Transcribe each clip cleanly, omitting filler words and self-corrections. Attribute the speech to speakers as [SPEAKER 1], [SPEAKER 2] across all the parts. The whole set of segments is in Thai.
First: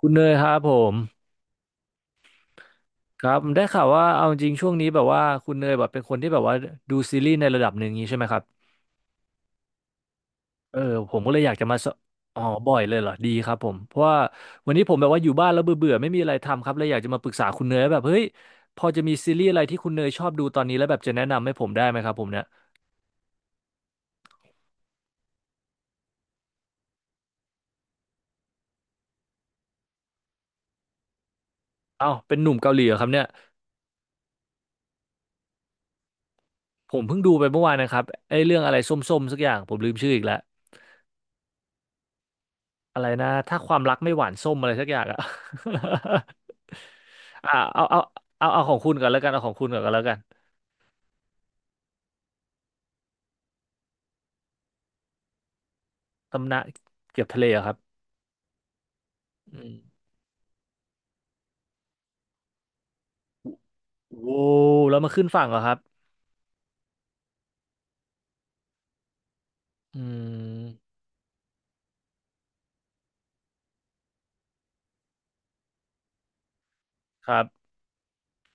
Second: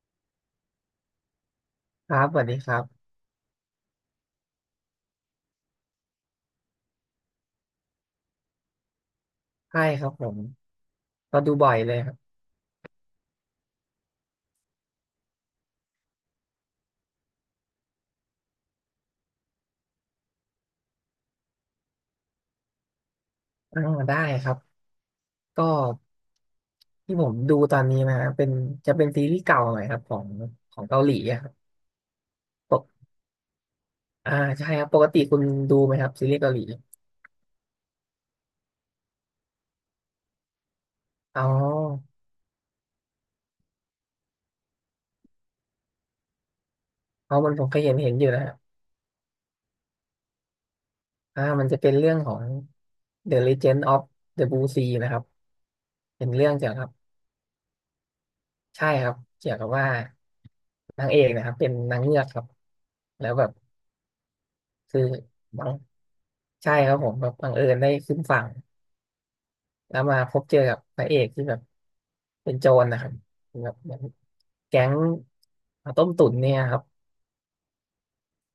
[SPEAKER 1] คุณเนยครับผม
[SPEAKER 2] ครับสวัสดีครับ
[SPEAKER 1] ครับได้ข่าวว่าเอาจริงช่วงนี้แบบว่าคุณเนยแบบเป็นคนที่แบบว่าดูซีรีส์ในระดับหนึ่งงี้ใช่ไหมครับ
[SPEAKER 2] ใช่ครับผม
[SPEAKER 1] เออผมก็เล
[SPEAKER 2] ก็
[SPEAKER 1] ยอ
[SPEAKER 2] ดู
[SPEAKER 1] ยากจะ
[SPEAKER 2] บ่อย
[SPEAKER 1] มาส
[SPEAKER 2] เลยครับ
[SPEAKER 1] อ๋อบ่อยเลยเหรอดีครับผมเพราะว่าวันนี้ผมแบบว่าอยู่บ้านแล้วเบื่อเบื่อไม่มีอะไรทำครับเลยอยากจะมาปรึกษาคุณเนยว่าแบบเฮ้ยพอจะมีซีรีส์อะไรที่คุณเนยชอบดูตอนนี้แล้วแบบจะแนะนำให้ผมได้ไหมครับผมเนี่ย
[SPEAKER 2] อ่าได้ครับก็ที่ผมดูตอนนี้นะฮะเป็นจะเป็นซีรีส์เก่าหน่อยครับของของเกาหลีอะครับ
[SPEAKER 1] เอ้าเป็นหนุ่มเกา
[SPEAKER 2] ป
[SPEAKER 1] หลี
[SPEAKER 2] ก
[SPEAKER 1] เหรอครับเนี่ย
[SPEAKER 2] อ่าใช่ครับปกติคุณดูไหมครับซีรีส์เกาหลี
[SPEAKER 1] ผมเพิ่งดูไปเมื่อวานนะครับไอ้เรื่องอะไรส้มๆสักอย่างผมลืมชื่ออีกแล้ว
[SPEAKER 2] อ๋อ
[SPEAKER 1] อะไรนะถ้าความรักไม่หวานส้มอะไรสักอย่างอะ
[SPEAKER 2] เอามันผมเค
[SPEAKER 1] เอา
[SPEAKER 2] ยเห็น
[SPEAKER 1] เอา
[SPEAKER 2] เห็นอยู่นะ
[SPEAKER 1] เอา
[SPEAKER 2] ฮะ
[SPEAKER 1] เอาของคุณก่อนแล้วกันเอาของคุณก่อนก็แล้วกัน
[SPEAKER 2] มันจะเป็นเรื่องของ The Legend of the Blue Sea นะครับเป็นเรื่อ
[SPEAKER 1] ตำ
[SPEAKER 2] ง
[SPEAKER 1] นาน
[SPEAKER 2] เกี่ยวกับ
[SPEAKER 1] เกือบทะเลเหรอครับ
[SPEAKER 2] ใช่ครับเกี่ย
[SPEAKER 1] อื
[SPEAKER 2] วกับ
[SPEAKER 1] ม
[SPEAKER 2] ว่านางเอกนะครับเป็นนางเงือกครับแล้วแบบ
[SPEAKER 1] โว้วแล้ว
[SPEAKER 2] คือ
[SPEAKER 1] มาขึ้นฝั่งเหรอ
[SPEAKER 2] บั
[SPEAKER 1] ค
[SPEAKER 2] ง
[SPEAKER 1] รับ
[SPEAKER 2] ใช่ครับผมแบบบังเอิญได้ขึ้นฝั่ง แล้
[SPEAKER 1] อื
[SPEAKER 2] วมาพบเจอกับ
[SPEAKER 1] ม
[SPEAKER 2] พระเอกที่แบบเป็นโจรนะครับแบบเหมือนแก๊งต้มตุ๋นเนี่ยครับ
[SPEAKER 1] ครับ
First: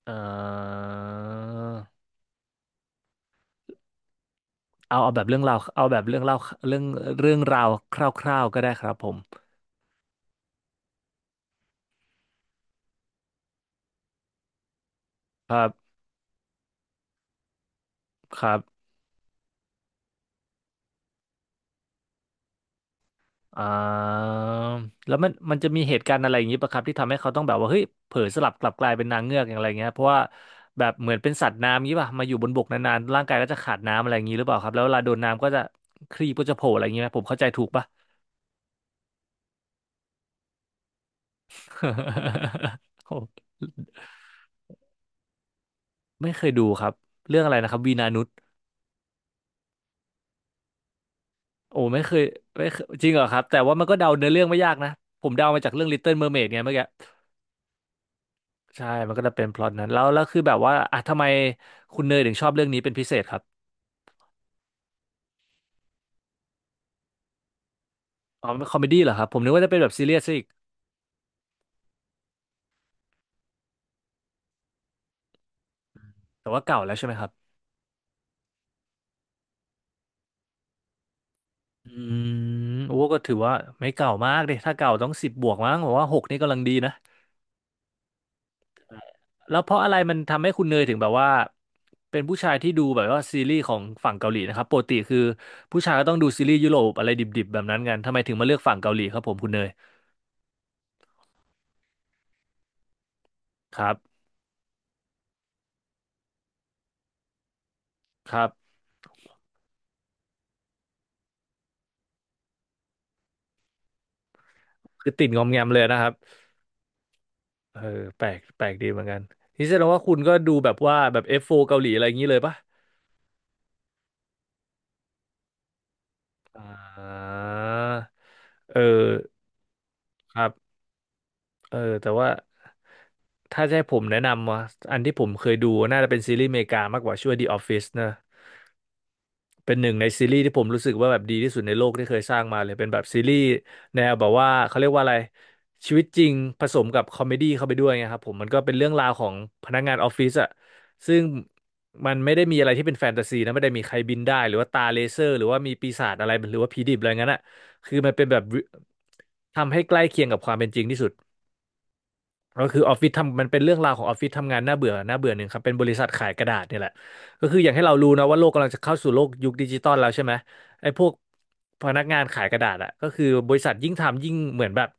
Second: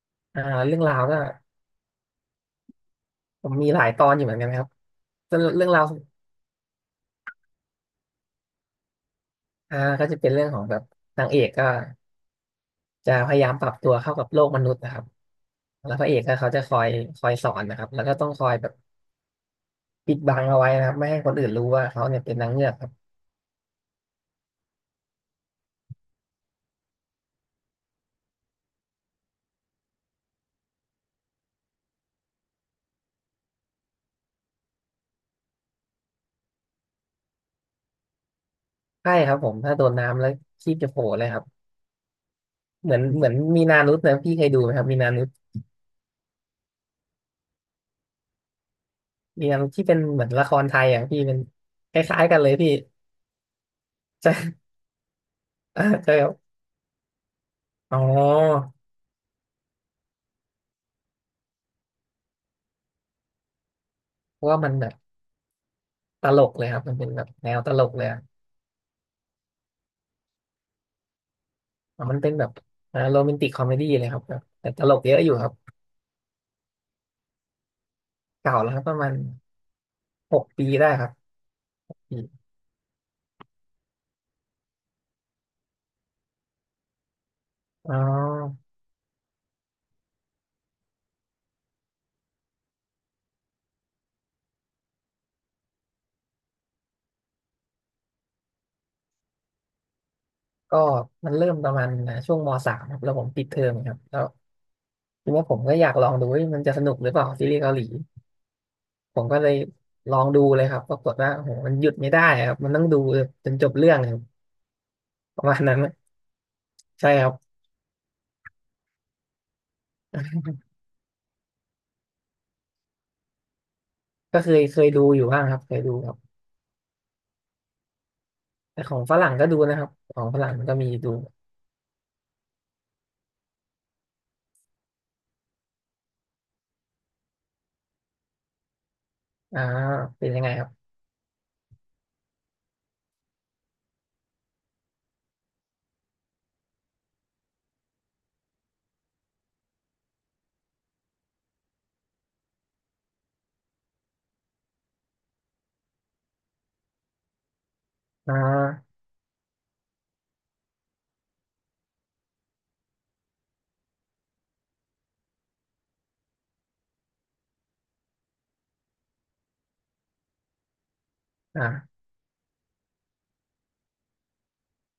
[SPEAKER 1] เอ่
[SPEAKER 2] อ่าเรื่อง
[SPEAKER 1] อ
[SPEAKER 2] ราวก็ผมมีหลายตอนอยู่เหมือนกันนะครับ
[SPEAKER 1] เอาเอาแบบ
[SPEAKER 2] ส่
[SPEAKER 1] เรื่
[SPEAKER 2] วน
[SPEAKER 1] องราว
[SPEAKER 2] เรื่องราว
[SPEAKER 1] เอาแบบเรื่องเล่าเรื่องเรื่องราวคร่าวๆก็ได้ครับผม
[SPEAKER 2] ก็จะเป็นเรื่องของแบบนางเอกก็จะพยายามปรับตัวเข้ากับโลกมนุษย์นะครับ
[SPEAKER 1] ครั
[SPEAKER 2] แล้
[SPEAKER 1] บ
[SPEAKER 2] วพระเอกก็เขาจะคอยสอนนะครับแล้วก็ต้อง
[SPEAKER 1] ค
[SPEAKER 2] คอ
[SPEAKER 1] รั
[SPEAKER 2] ยแบบ
[SPEAKER 1] บ
[SPEAKER 2] ปิดบังเอาไว้นะครับไม่ให้คนอื่นรู้ว่าเขาเนี่ยเป็นนางเงือกครับ
[SPEAKER 1] อ่าแล้วมันจะมีเหตุการณ์อะไรอย่างนี้ปะครับที่ทำให้เขาต้องแบบว่าเฮ้ยเผลอสลับกลับกลายเป็นนางเงือกอย่างไรเงี้ยเพราะว่าแบบเหมือนเป็นสัตว์น้ำงี้ป่ะมาอยู่บนบกนานๆร่างกายก็จะขาดน้ำอะไรอย่างนี้หรือเปล่าครับแล้วเวลาโดนน้ำก็จะครีบก็จะโผล่อะไรอย่างนี้ไหมผมเข้าใจถูกป่ะ
[SPEAKER 2] ใช่ครับผมถ้าโดนน้ำแล้วชีพจะโผล่เลยครับ เหมือน
[SPEAKER 1] โอ้
[SPEAKER 2] มีนานุษย์นะพี่เคยดูไหมครับมีนานุษย์
[SPEAKER 1] ไม่เคยดูครับเรื่องอะไรนะครับวีนานุช
[SPEAKER 2] เรียมที่เป็นเหมือนละครไทยอ่ะพี่เป็น
[SPEAKER 1] โอ้
[SPEAKER 2] ค
[SPEAKER 1] ไม่เคย
[SPEAKER 2] ล้ายๆกันเลย
[SPEAKER 1] ไม่
[SPEAKER 2] พี่
[SPEAKER 1] เคยจริงเหรอครับแต่ว่ามันก็เดา เนื้อเรื่อง
[SPEAKER 2] ใช่
[SPEAKER 1] ไม่ยากนะผมเดามาจาก
[SPEAKER 2] เออ
[SPEAKER 1] เรื่อง
[SPEAKER 2] จะ
[SPEAKER 1] Little
[SPEAKER 2] แบบ
[SPEAKER 1] Mermaid ไงเมื่อกี้
[SPEAKER 2] อ๋อ
[SPEAKER 1] ใช่มันก็จะเป็นพล็อตนั้นแล้วแล้วคือแบบว่าอ่ะทำไมคุณเนยถึงชอบเรื่องนี้เป็นพิเศษครับ
[SPEAKER 2] เพราะว่ามันแบบตลกเลยครับมันเป็นแบบแนวตลกเลยอะ
[SPEAKER 1] อ๋อเป็นคอมเมดี้เหรอครับผมนึกว่าจะเป็นแบบซีเรียสซะอีก
[SPEAKER 2] อ่ะมันเป็นแบบโรแมนติกคอมเมดี้เลยครับแบบแต่ตลกเยอะอยู่ครับ
[SPEAKER 1] แต่ว่าเก่าแล้วใช่ไหมครับ
[SPEAKER 2] เก่าแล้วครับประมาณ6 ปีได้ครับ
[SPEAKER 1] อื
[SPEAKER 2] พี่
[SPEAKER 1] มโอ้ก็ถือว่าไม่เก่ามากดิถ้าเก่าต้องสิบบวกมั้งผมว่าหกนี่กำลังดีนะ
[SPEAKER 2] อ๋อ
[SPEAKER 1] แล้วเพราะอะไรมันทำให้คุณเนยถึงแบบว่าเป็นผู้ชายที่ดูแบบว่าซีรีส์ของฝั่งเกาหลีนะครับปกติคือผู้ชายก็ต้องดูซีรีส์ยุโรปอะไรดิบๆแบบนั้นกันทำไมถึงมาเลือกฝั่งเกาหลีครับผมคุณเนย
[SPEAKER 2] ก็มันเริ่มประมาณช่วงมสามครับแล้วผมปิดเทอม
[SPEAKER 1] ครั
[SPEAKER 2] ครับแล้
[SPEAKER 1] บ
[SPEAKER 2] วทีนี้ผมก็อยากลองดูว่ามันจะสนุกหรือเปล่าซีรีส์เกาหลี
[SPEAKER 1] ครับ
[SPEAKER 2] ผมก็เลยลองดูเลยครับปรากฏว่าโอ้โหมันหยุดไม่ได้ครับมันต้องดูจนจบเรื่องเลยครับ
[SPEAKER 1] คือติด
[SPEAKER 2] ป
[SPEAKER 1] งอ
[SPEAKER 2] ระ
[SPEAKER 1] ม
[SPEAKER 2] มา
[SPEAKER 1] แง
[SPEAKER 2] ณ
[SPEAKER 1] ม
[SPEAKER 2] นั้
[SPEAKER 1] เล
[SPEAKER 2] น
[SPEAKER 1] ยนะครับ
[SPEAKER 2] ใช่ครับ
[SPEAKER 1] เออแปลกดีเหมือนกันนี่แสดงว่าคุณก็ดูแบบว่าแบบ F4 เกาหลีอะไรอย่างนี้เลยปะ
[SPEAKER 2] ก็เคยดูอยู่บ้างครับเคยดูครับ
[SPEAKER 1] อ่าเอ
[SPEAKER 2] แต่
[SPEAKER 1] อ
[SPEAKER 2] ของฝรั่งก็ดูนะครับของ
[SPEAKER 1] ค
[SPEAKER 2] ฝ
[SPEAKER 1] รั
[SPEAKER 2] รั่งมัน
[SPEAKER 1] บ
[SPEAKER 2] ก็มีดู
[SPEAKER 1] เออ แต่ว่าถ้าจะให้ผมแนะนำว่าอันที่ผมเคยดูน่าจะเป็นซีรีส์อเมริกามากกว่าชื่อว่า The Office นะ
[SPEAKER 2] อ่า
[SPEAKER 1] เป็นหนึ่งในซี
[SPEAKER 2] เป็น
[SPEAKER 1] รี
[SPEAKER 2] ยั
[SPEAKER 1] ส์
[SPEAKER 2] งไง
[SPEAKER 1] ที่ผ
[SPEAKER 2] ครั
[SPEAKER 1] ม
[SPEAKER 2] บ
[SPEAKER 1] รู้สึกว่าแบบดีที่สุดในโลกที่เคยสร้างมาเลยเป็นแบบซีรีส์แนวแบบว่าเขาเรียกว่าอะไรชีวิตจริงผสมกับคอมเมดี้เข้าไปด้วยไงครับผมมันก็เป็นเรื่องราวของพนักงานออฟฟิศอะซึ่งมันไม่ได้มีอะไรที่เป็นแฟนตาซีนะไม่ได้มีใครบินได้หรือว่าตาเลเซอร์หรือว่ามีปีศาจอะไรหรือว่าผีดิบอะไรงั้นอะคือมันเป็น
[SPEAKER 2] อ่
[SPEAKER 1] แบบ
[SPEAKER 2] า
[SPEAKER 1] ทำให้ใกล้เคียงกับความเป็นจริงที่สุดก็คือออฟฟิศทำมันเป็นเรื่องราวของออฟฟิศทำงานน่าเบื่อหนึ่งครับเป็นบริษัทขายกระดาษเนี่ยแหละก็คืออย่างให้เรารู้นะว่าโลกกำลังจะเข้าสู่โลกยุคดิจิตอลแล้วใช่ไหม ไอ้พวกพ
[SPEAKER 2] อ่า
[SPEAKER 1] นักงานขายกระดาษอะก็คือบริษัทยิ่งทำยิ่งเหมือนแบบ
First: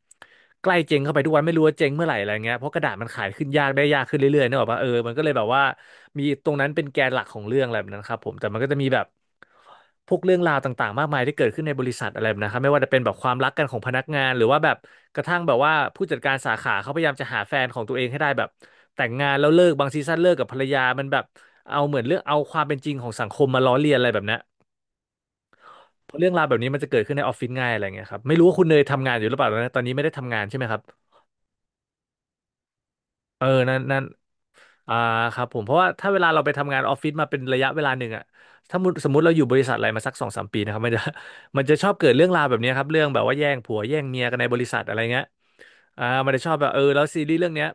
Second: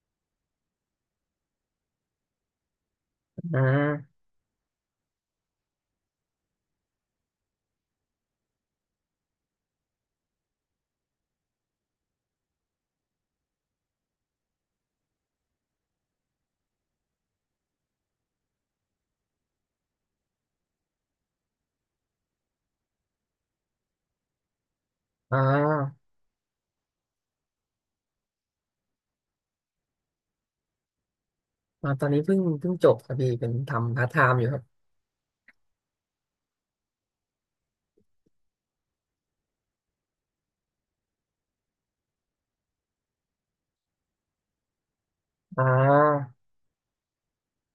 [SPEAKER 1] ใกล้เจ๊งเข้าไปทุกวันไม่รู้ว่าเจ๊งเมื่อไหร่อะไรเงี้ยเพราะกระดาษมันขายขึ้น
[SPEAKER 2] อ่
[SPEAKER 1] ยากได้ยากขึ้น
[SPEAKER 2] า
[SPEAKER 1] เรื่อยๆนึกออกปะเออมันก็เลยแบบว่ามีตรงนั้นเป็นแกนหลักของเรื่องอะไรแบบนั้นครับผมแต่มันก็จะมีแบบพวกเรื่องราวต่างๆมากมายที่เกิดขึ้นในบริษัทอะไรแบบนะครับไม่ว่าจะเป็นแบบความรักกันของพนักงานหรือว่าแบบกระทั่งแบบว่าผู้จัดการสาขาเขาพยายามจะหาแฟนของตัวเองให้ได้แบบแต่งงานแล้วเลิกบางซีซั่นเลิกกับภรรยามันแบบเอาเหมือนเรื่องเอาความเป็นจริงของสังคมมาล้อเลียนอะไรแบบเนี้ย
[SPEAKER 2] อ่า
[SPEAKER 1] เพราะเรื่องราวแบบนี้มันจะเกิดขึ้นในออฟฟิศง่ายอะไรเงี้ยครับไม่รู้ว่าคุณเนยทำงานอยู่หรือเปล่าตอนนี้ไม่ได้ทำงานใช่ไหมครับ
[SPEAKER 2] ตอนนี้เพิ่งจบครับพี่
[SPEAKER 1] เออ
[SPEAKER 2] เป็น
[SPEAKER 1] นั่น
[SPEAKER 2] ทำ
[SPEAKER 1] นั่น
[SPEAKER 2] พาร์ทไทม์อยู่ครับ
[SPEAKER 1] อ่าครับผมเพราะว่าถ้าเวลาเราไปทำงานออฟฟิศมาเป็นระยะเวลาหนึ่งอะถ้าสมมติเราอยู่บริษัทอะไรมาสักสองสามปีนะครับมันจะ มันจะชอบเกิดเรื่องราวแบบเนี้ยครับเรื่องแบบว่าแย่งผัวแย่งเมียกันในบริษัทอะไรเงี้ย
[SPEAKER 2] อ่
[SPEAKER 1] อ่า
[SPEAKER 2] า
[SPEAKER 1] มันจะชอบแบบเออแล้วซีรีส์เรื่องเนี้ย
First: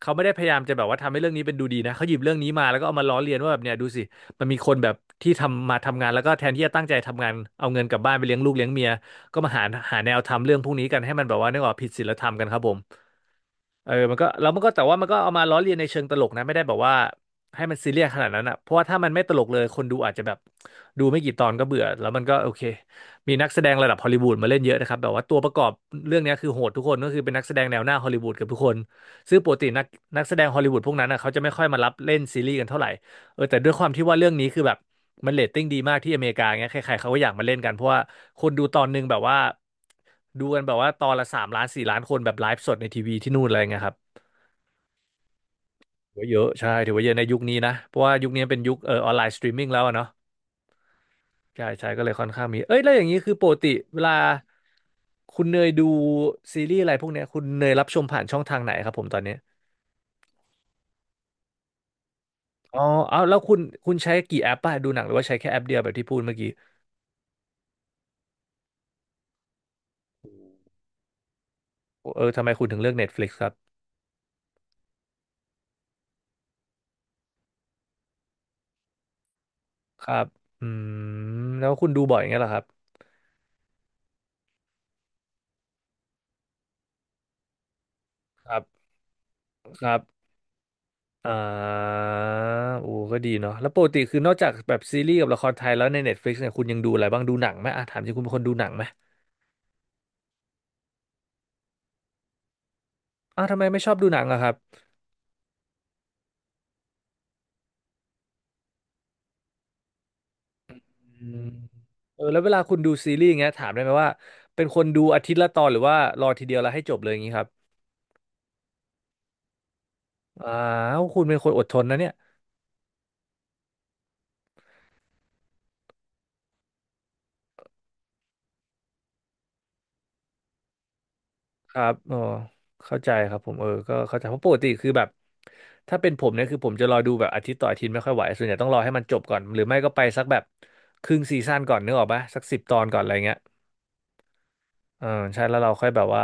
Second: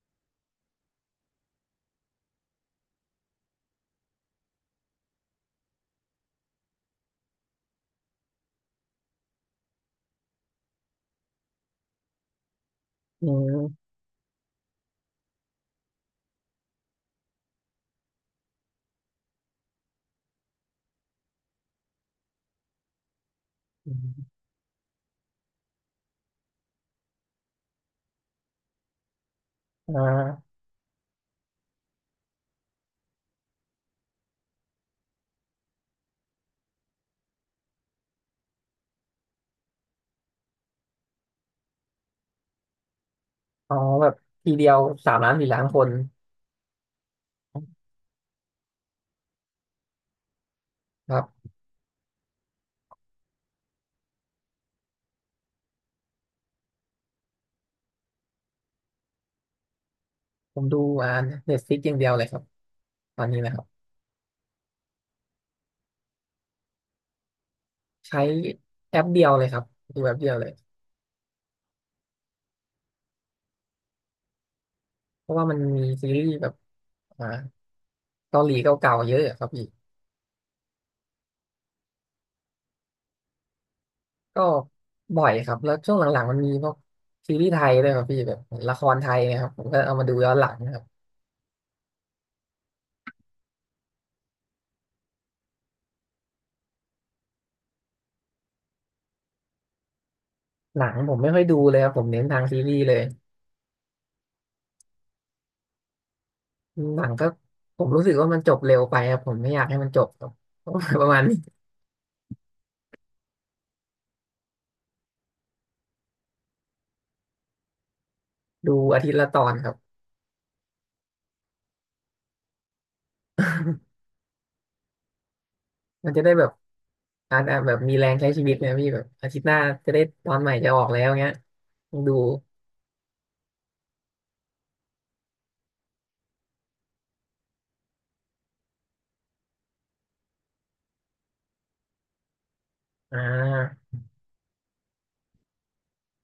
[SPEAKER 1] เขาไม่ได้พยายามจะแบบว่าทำให้เรื่องนี้เป็นดูดีนะเขาหยิบเรื่องนี้มาแล้วก็เอามาล้อเลียนว่าแบบเนี่ยดูสิมันมีคนแบบที่ทำมาทำงานแล้วก็แทนที่จะตั้งใจทำงานเอาเงินกลับบ้านไปเลี้ยงลูกเลี้ยงเมียก็มาหาหาแนวทำเรื่องพวกนี้กันให้มันแบบว่านึกออกผิดศีลธรรมกันครับผม
[SPEAKER 2] อื
[SPEAKER 1] เอ
[SPEAKER 2] ม
[SPEAKER 1] อมันก็แต่ว่ามันก็เอามาล้อเลียนในเชิงตลกนะไม่ได้แบบว่าให้มันซีเรียสขนาดนั้นอ่ะเพราะว่าถ้ามันไม่ตลกเลยคนดูอาจจะแบบดูไม่กี่ตอนก็เบื่อแล้วมันก็โอเคมีนักแสดงระ
[SPEAKER 2] อ
[SPEAKER 1] ดับฮอลลีวู
[SPEAKER 2] ม
[SPEAKER 1] ดมาเล่นเยอะนะครับแบบว่าตัวประกอบเรื่องเนี้ยคือโหดทุกคนก็คือเป็นนักแสดงแนวหน้าฮอลลีวูดเกับทุกคนซึ่งปกติ
[SPEAKER 2] อ่
[SPEAKER 1] นักแสดง
[SPEAKER 2] า
[SPEAKER 1] ฮอลลีวูดพวกนั้นอ่ะเขาจะไม่ค่อยมารับเล่นซีรีส์กันเท่าไหร่เออแต่ด้วยความที่ว่าเรื่องนี้คือแบบ มันเรตติ้งดีมากที่อเมริกาเงี้ยใครๆเขาก็อยากมาเล่นกันเพราะว่าคนดูตอนหนึงแบบว่าดูกันแบบว่าตอนละสามล้านสี่ล้านคนแบบไลฟ์สดในทีวีที่นู่นอะไร
[SPEAKER 2] อ๋อ
[SPEAKER 1] เงี้ยครับ
[SPEAKER 2] แบบทีเดียว3 ล้าน4 ล้านคน
[SPEAKER 1] ถือว่าเยอะใช่ถือว่าเยอะในยุคนี้นะเพราะว่ายุคนี้เป็นยุคออนไลน์สตรีมมิ่งแล้วอะเนาะ
[SPEAKER 2] ครับ
[SPEAKER 1] ใช่ใช่ก็เลยค่อนข้างมีเอ้ยแล้วอย่างนี้คือปกติเวลาคุณเนยดูซีรีส์อะไรพวกเนี้ยคุณเนยรับชมผ่านช่องทางไหนครับผมตอนนี้
[SPEAKER 2] ผมดูอ่าเน็ตฟลิกอย่างเดียวเลยครับ
[SPEAKER 1] อ๋อ
[SPEAKER 2] ต
[SPEAKER 1] เอา
[SPEAKER 2] อน
[SPEAKER 1] แล้
[SPEAKER 2] นี้
[SPEAKER 1] ว
[SPEAKER 2] นะ
[SPEAKER 1] คุ
[SPEAKER 2] ค
[SPEAKER 1] ณ
[SPEAKER 2] รับ
[SPEAKER 1] คุณใช้กี่แอปป่ะดูหนังหรือว่าใช้แค่แอปเดียวแบบที่พูดเมื่อกี้
[SPEAKER 2] ใช้แอปเดียวเลยครับดูแอปเดียวเลย
[SPEAKER 1] เออทำไมคุณถึงเลือก Netflix ครับ
[SPEAKER 2] เพราะว่ามันมีซีรีส์แบบอ่าเกาหลีเก่าๆเยอะอะครับพี่
[SPEAKER 1] ครับอืมแล้วคุณดูบ่อยอย่างเงี้ยเหรอครับ
[SPEAKER 2] ก็บ่อยครับแล้วช่วงหลังๆมันมีพวกซีรีส์ไทยด้วยครับพี่แบบ
[SPEAKER 1] ครับ
[SPEAKER 2] ละครไทยเนะครับผมก็
[SPEAKER 1] ค
[SPEAKER 2] เอา
[SPEAKER 1] รับ
[SPEAKER 2] มาดูย้อนหลังนะครับ
[SPEAKER 1] อ่าโอ้ก็ดีเนาะแล้วปกติคือนอกจากแบบซีรีส์กับละครไทยแล้วใน Netflix เนี่ยคุณยังดูอะไรบ้างดูหนังไหมอ่ะถามจริงคุณเป็นคนดูหนังไหม
[SPEAKER 2] หนังผมไม่ค่อยดูเลยครับผมเน้นทางซีรีส์เลย
[SPEAKER 1] อ้าวทำไมไม่ชอบดูหนังอะครับ
[SPEAKER 2] หนังก็ผมรู้สึกว่ามันจบเร็วไปครับผมไม่อยากให้มันจบครับ ประมาณ
[SPEAKER 1] อื
[SPEAKER 2] นี้
[SPEAKER 1] มเออแล้วเวลาคุณดูซีรีส์อย่างเงี้ยถามได้ไหมว่าเป็นคนดูอาทิตย์ละตอนหรือว่ารอทีเดียวแล้วให้จบเลยอย่างงี้ครับ
[SPEAKER 2] ดูอาทิตย์ละตอนครับ
[SPEAKER 1] อ้าวคุณเป็นคนอดทนนะเนี่ย
[SPEAKER 2] มันจะได้แบบอาจจะแบบมีแรงใช้ชีวิตนะพี่แบบอาทิตย์หน้าจะได้ตอนใหม่จะออกแล้วเงี้ย
[SPEAKER 1] ครับ
[SPEAKER 2] ต้องดู
[SPEAKER 1] อ๋อเข้าใจครับผมเออก็เข้าใจเพราะปกติคือแบบถ้าเป็นผมเนี่ยคือผมจะรอดูแบบอาทิตย์ต่ออาทิตย์ไม่ค่อยไหวส่วนใหญ่ต้องรอให้มันจบก่อนหรือไม่ก็ไปสักแบบครึ่งซีซั่นก่อนนึกออกปะสักสิบตอนก่อนอะไร
[SPEAKER 2] อ่
[SPEAKER 1] เงี้ย
[SPEAKER 2] า
[SPEAKER 1] เออใช่แล้วเราค่อยแบบว่า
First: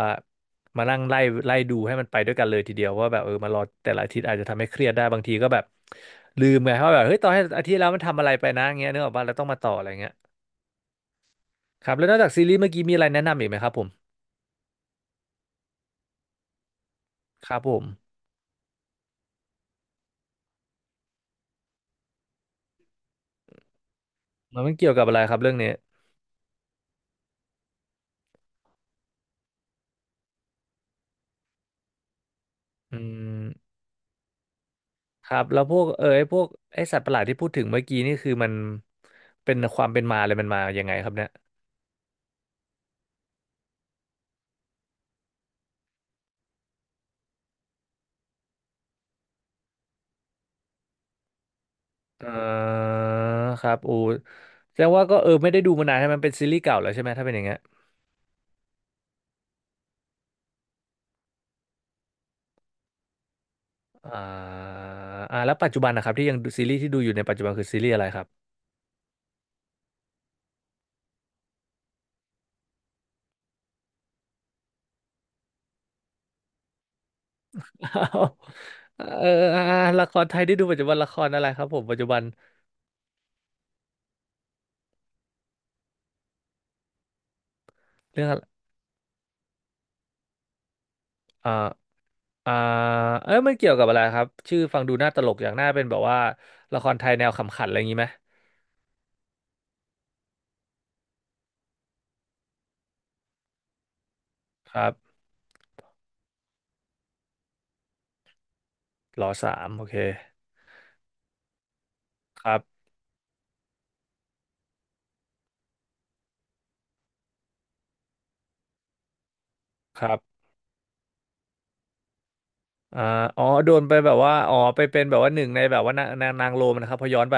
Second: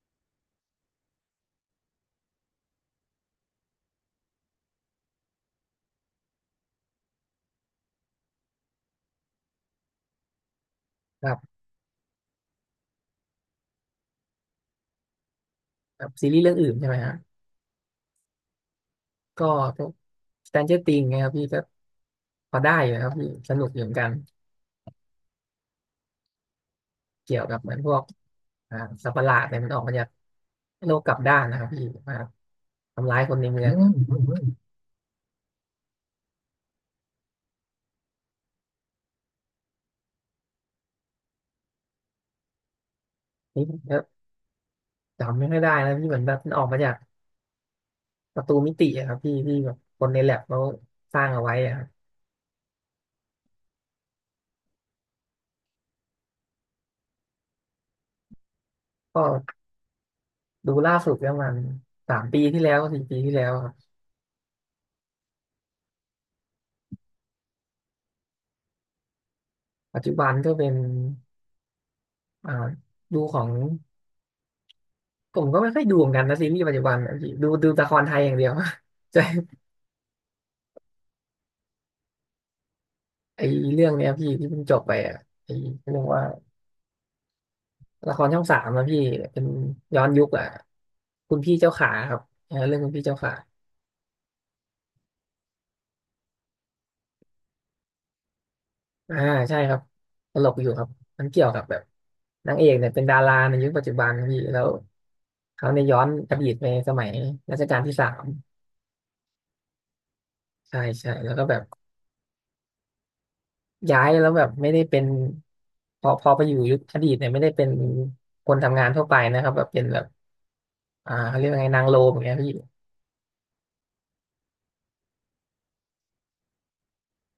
[SPEAKER 1] มานั่งไล่ดูให้มันไปด้วยกันเลยทีเดียวว่าแบบเออมารอแต่ละอาทิตย์อาจจะทำให้เครียดได้บางทีก็แบบลืมไงเพราะแบบเฮ้ยตอนให้อาทิตย์แล้วมันทำอะไรไปนะเงี้ยนึกออกปะแล้วต้องมาต่ออะไรเงี้ย
[SPEAKER 2] แบบ
[SPEAKER 1] ครับแล้วนอกจากซีรีส์เมื่อกี้มีอะไรแนะนำอีกไหมครับผม
[SPEAKER 2] แบบซีรีส์เรื่องอื่นใช่ไหมฮะ
[SPEAKER 1] ครับผม
[SPEAKER 2] ก็พวก Stranger Things นะครับพี่ก็พอได้อยู่นะครับพี่สนุกอยู่เหมือนกัน
[SPEAKER 1] มันเกี่ยวกับอะไรครับเรื่องนี้
[SPEAKER 2] เกี่ยวกับเหมือนพวกอ่าสัตว์ประหลาดเนี่ยมันออกมาจากโลกกลับด้านนะครับพี่มา
[SPEAKER 1] อื
[SPEAKER 2] ทำร้ายคนในเมือง
[SPEAKER 1] ม ครับแล้วพวกเออไอ้พวกไอ้สัตว์ประหลาดที่พูดถึงเมื่อกี้นี่คือมันเป็นความเป็นมาเลยมันมายังไงครับเนี่ย
[SPEAKER 2] นี่ก็จำไม่ค่อยได้แล้วพี่เหมือนแบบมันออกมาจากประตูมิติอะครับพี่ที่แบบคนในแลบเขาสร้างเอาไว้อะครับ
[SPEAKER 1] เออครับอูแสดงว่าก็เออไม่ได้ดูมานานใช่ไหมมันเป็นซีรีส์เก่าแล้วใช่ไหมถ้าเป็นอย่างเงี้ย
[SPEAKER 2] ก็ดูล่าสุดประมัน3 ปีที่แล้ว4 ปีที่แล้วครับ
[SPEAKER 1] อ่าอ่าแล้วปัจจุบันนะครับที่ยังดูซีรีส์ที่ดูอยู่ในปัจจุบันคือซีรีส์อะไรครับ
[SPEAKER 2] ปัจจุบันก็เป็นอ่าดูของผมก็ไม่ค่อยดูเหมือนกันนะซีรีส์ปัจจุบันอะพี่ดูละครไทยอย่า งเดียว
[SPEAKER 1] เอ
[SPEAKER 2] ใช่
[SPEAKER 1] ออ่าละครไทยที่ดูปัจจุบันละครอะไรครับผมปัจจุบัน
[SPEAKER 2] ไอเรื่องเนี้ยพี่ที่เพิ่งจบไปอะไอเรื่องว่า ละค
[SPEAKER 1] เรื่อง
[SPEAKER 2] ร
[SPEAKER 1] อะ
[SPEAKER 2] ช่อ
[SPEAKER 1] ไร
[SPEAKER 2] งสามอะพี่เป็นย้อนยุคอะคุณ
[SPEAKER 1] อ่า
[SPEAKER 2] พี่เจ้าขาครับ
[SPEAKER 1] อ่า
[SPEAKER 2] เออเรื่องคุณพี่เจ้า
[SPEAKER 1] เอ้
[SPEAKER 2] ขา
[SPEAKER 1] ยมันเกี่ยวกับอะไรครับชื่อฟังดูน่าตลกอย่างน่าเป็นแบบว่าละครไทยแนวขำขันอะไรอย่างนี้ไหม
[SPEAKER 2] อ่าใช่ครับตลกอยู่ครับมันเกี่ยวกับแบบนางเอกเนี่ยเป็นดาราในยุคปัจจุบันครับพี่แล้ว
[SPEAKER 1] ครับ
[SPEAKER 2] เขาในยย้อนอดีตไปสมัยรัชกาลที่ 3
[SPEAKER 1] รอสามโอเค
[SPEAKER 2] ใช่ใช่แล้วก็แบบ
[SPEAKER 1] ครับ
[SPEAKER 2] ย้ายแล้วแบบไม่ได้เป็นพอไปอยู่ยุคอดีตเนี่ยไม่ได้เป็นคนทำงานทั่วไปนะครับแบบเป็นแบ
[SPEAKER 1] ค
[SPEAKER 2] บ
[SPEAKER 1] รับ
[SPEAKER 2] เขาเรียกว่าไงนางโลมอย่างเงี้ยพี่
[SPEAKER 1] อ่าอ๋อโดนไปแบบว่าอ๋อไปเป็นแบบว่าหนึ่งในแบบว่านางโรมนะครับพอย้อนไป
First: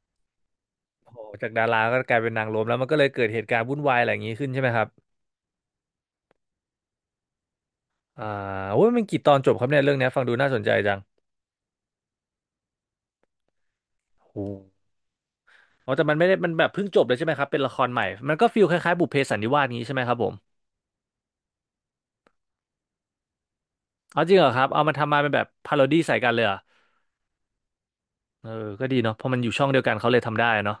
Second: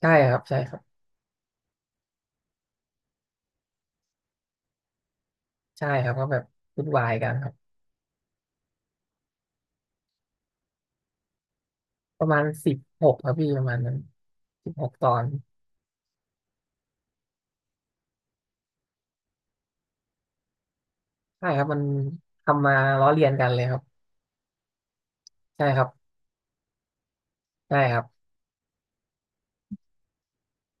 [SPEAKER 2] ใช่ครับใช่ครับ
[SPEAKER 1] โอ้โหจากดาราก็กลายเป็นนางโรมแล้วมันก็เลยเกิดเหตุการณ์วุ่นวายอะไรอย่างนี้ขึ้นใช่ไหมครับ
[SPEAKER 2] ใช่ครับก็แบบวุ่นวายกันครับ
[SPEAKER 1] อ่าโอ้ยมันกี่ตอนจบครับเนี่ยเรื่องเนี้ยฟังดูน่าสนใจจัง
[SPEAKER 2] ประมาณ16ครับพี่ประมาณนั้น
[SPEAKER 1] โอ้
[SPEAKER 2] 16 ตอน
[SPEAKER 1] อ๋อแต่มันไม่ได้มันแบบเพิ่งจบเลยใช่ไหมครับเป็นละครใหม่มันก็ฟีลคล้ายๆบุพเพสันนิวาสงนี้ใช่ไหมครับผม
[SPEAKER 2] ใช่ครับมันทำมาล้อเลียนกันเลยครับ
[SPEAKER 1] เอาจริงเหรอครับเอามาเป็นแบบ
[SPEAKER 2] ใช่
[SPEAKER 1] พา
[SPEAKER 2] ค
[SPEAKER 1] โร
[SPEAKER 2] รับ
[SPEAKER 1] ดี้ใส่กันเลยเหรอ
[SPEAKER 2] ใช่ครับ
[SPEAKER 1] เออก็ดีเนาะเพราะมันอยู่ช่องเดียวกันเขาเลยทำได้เนาะ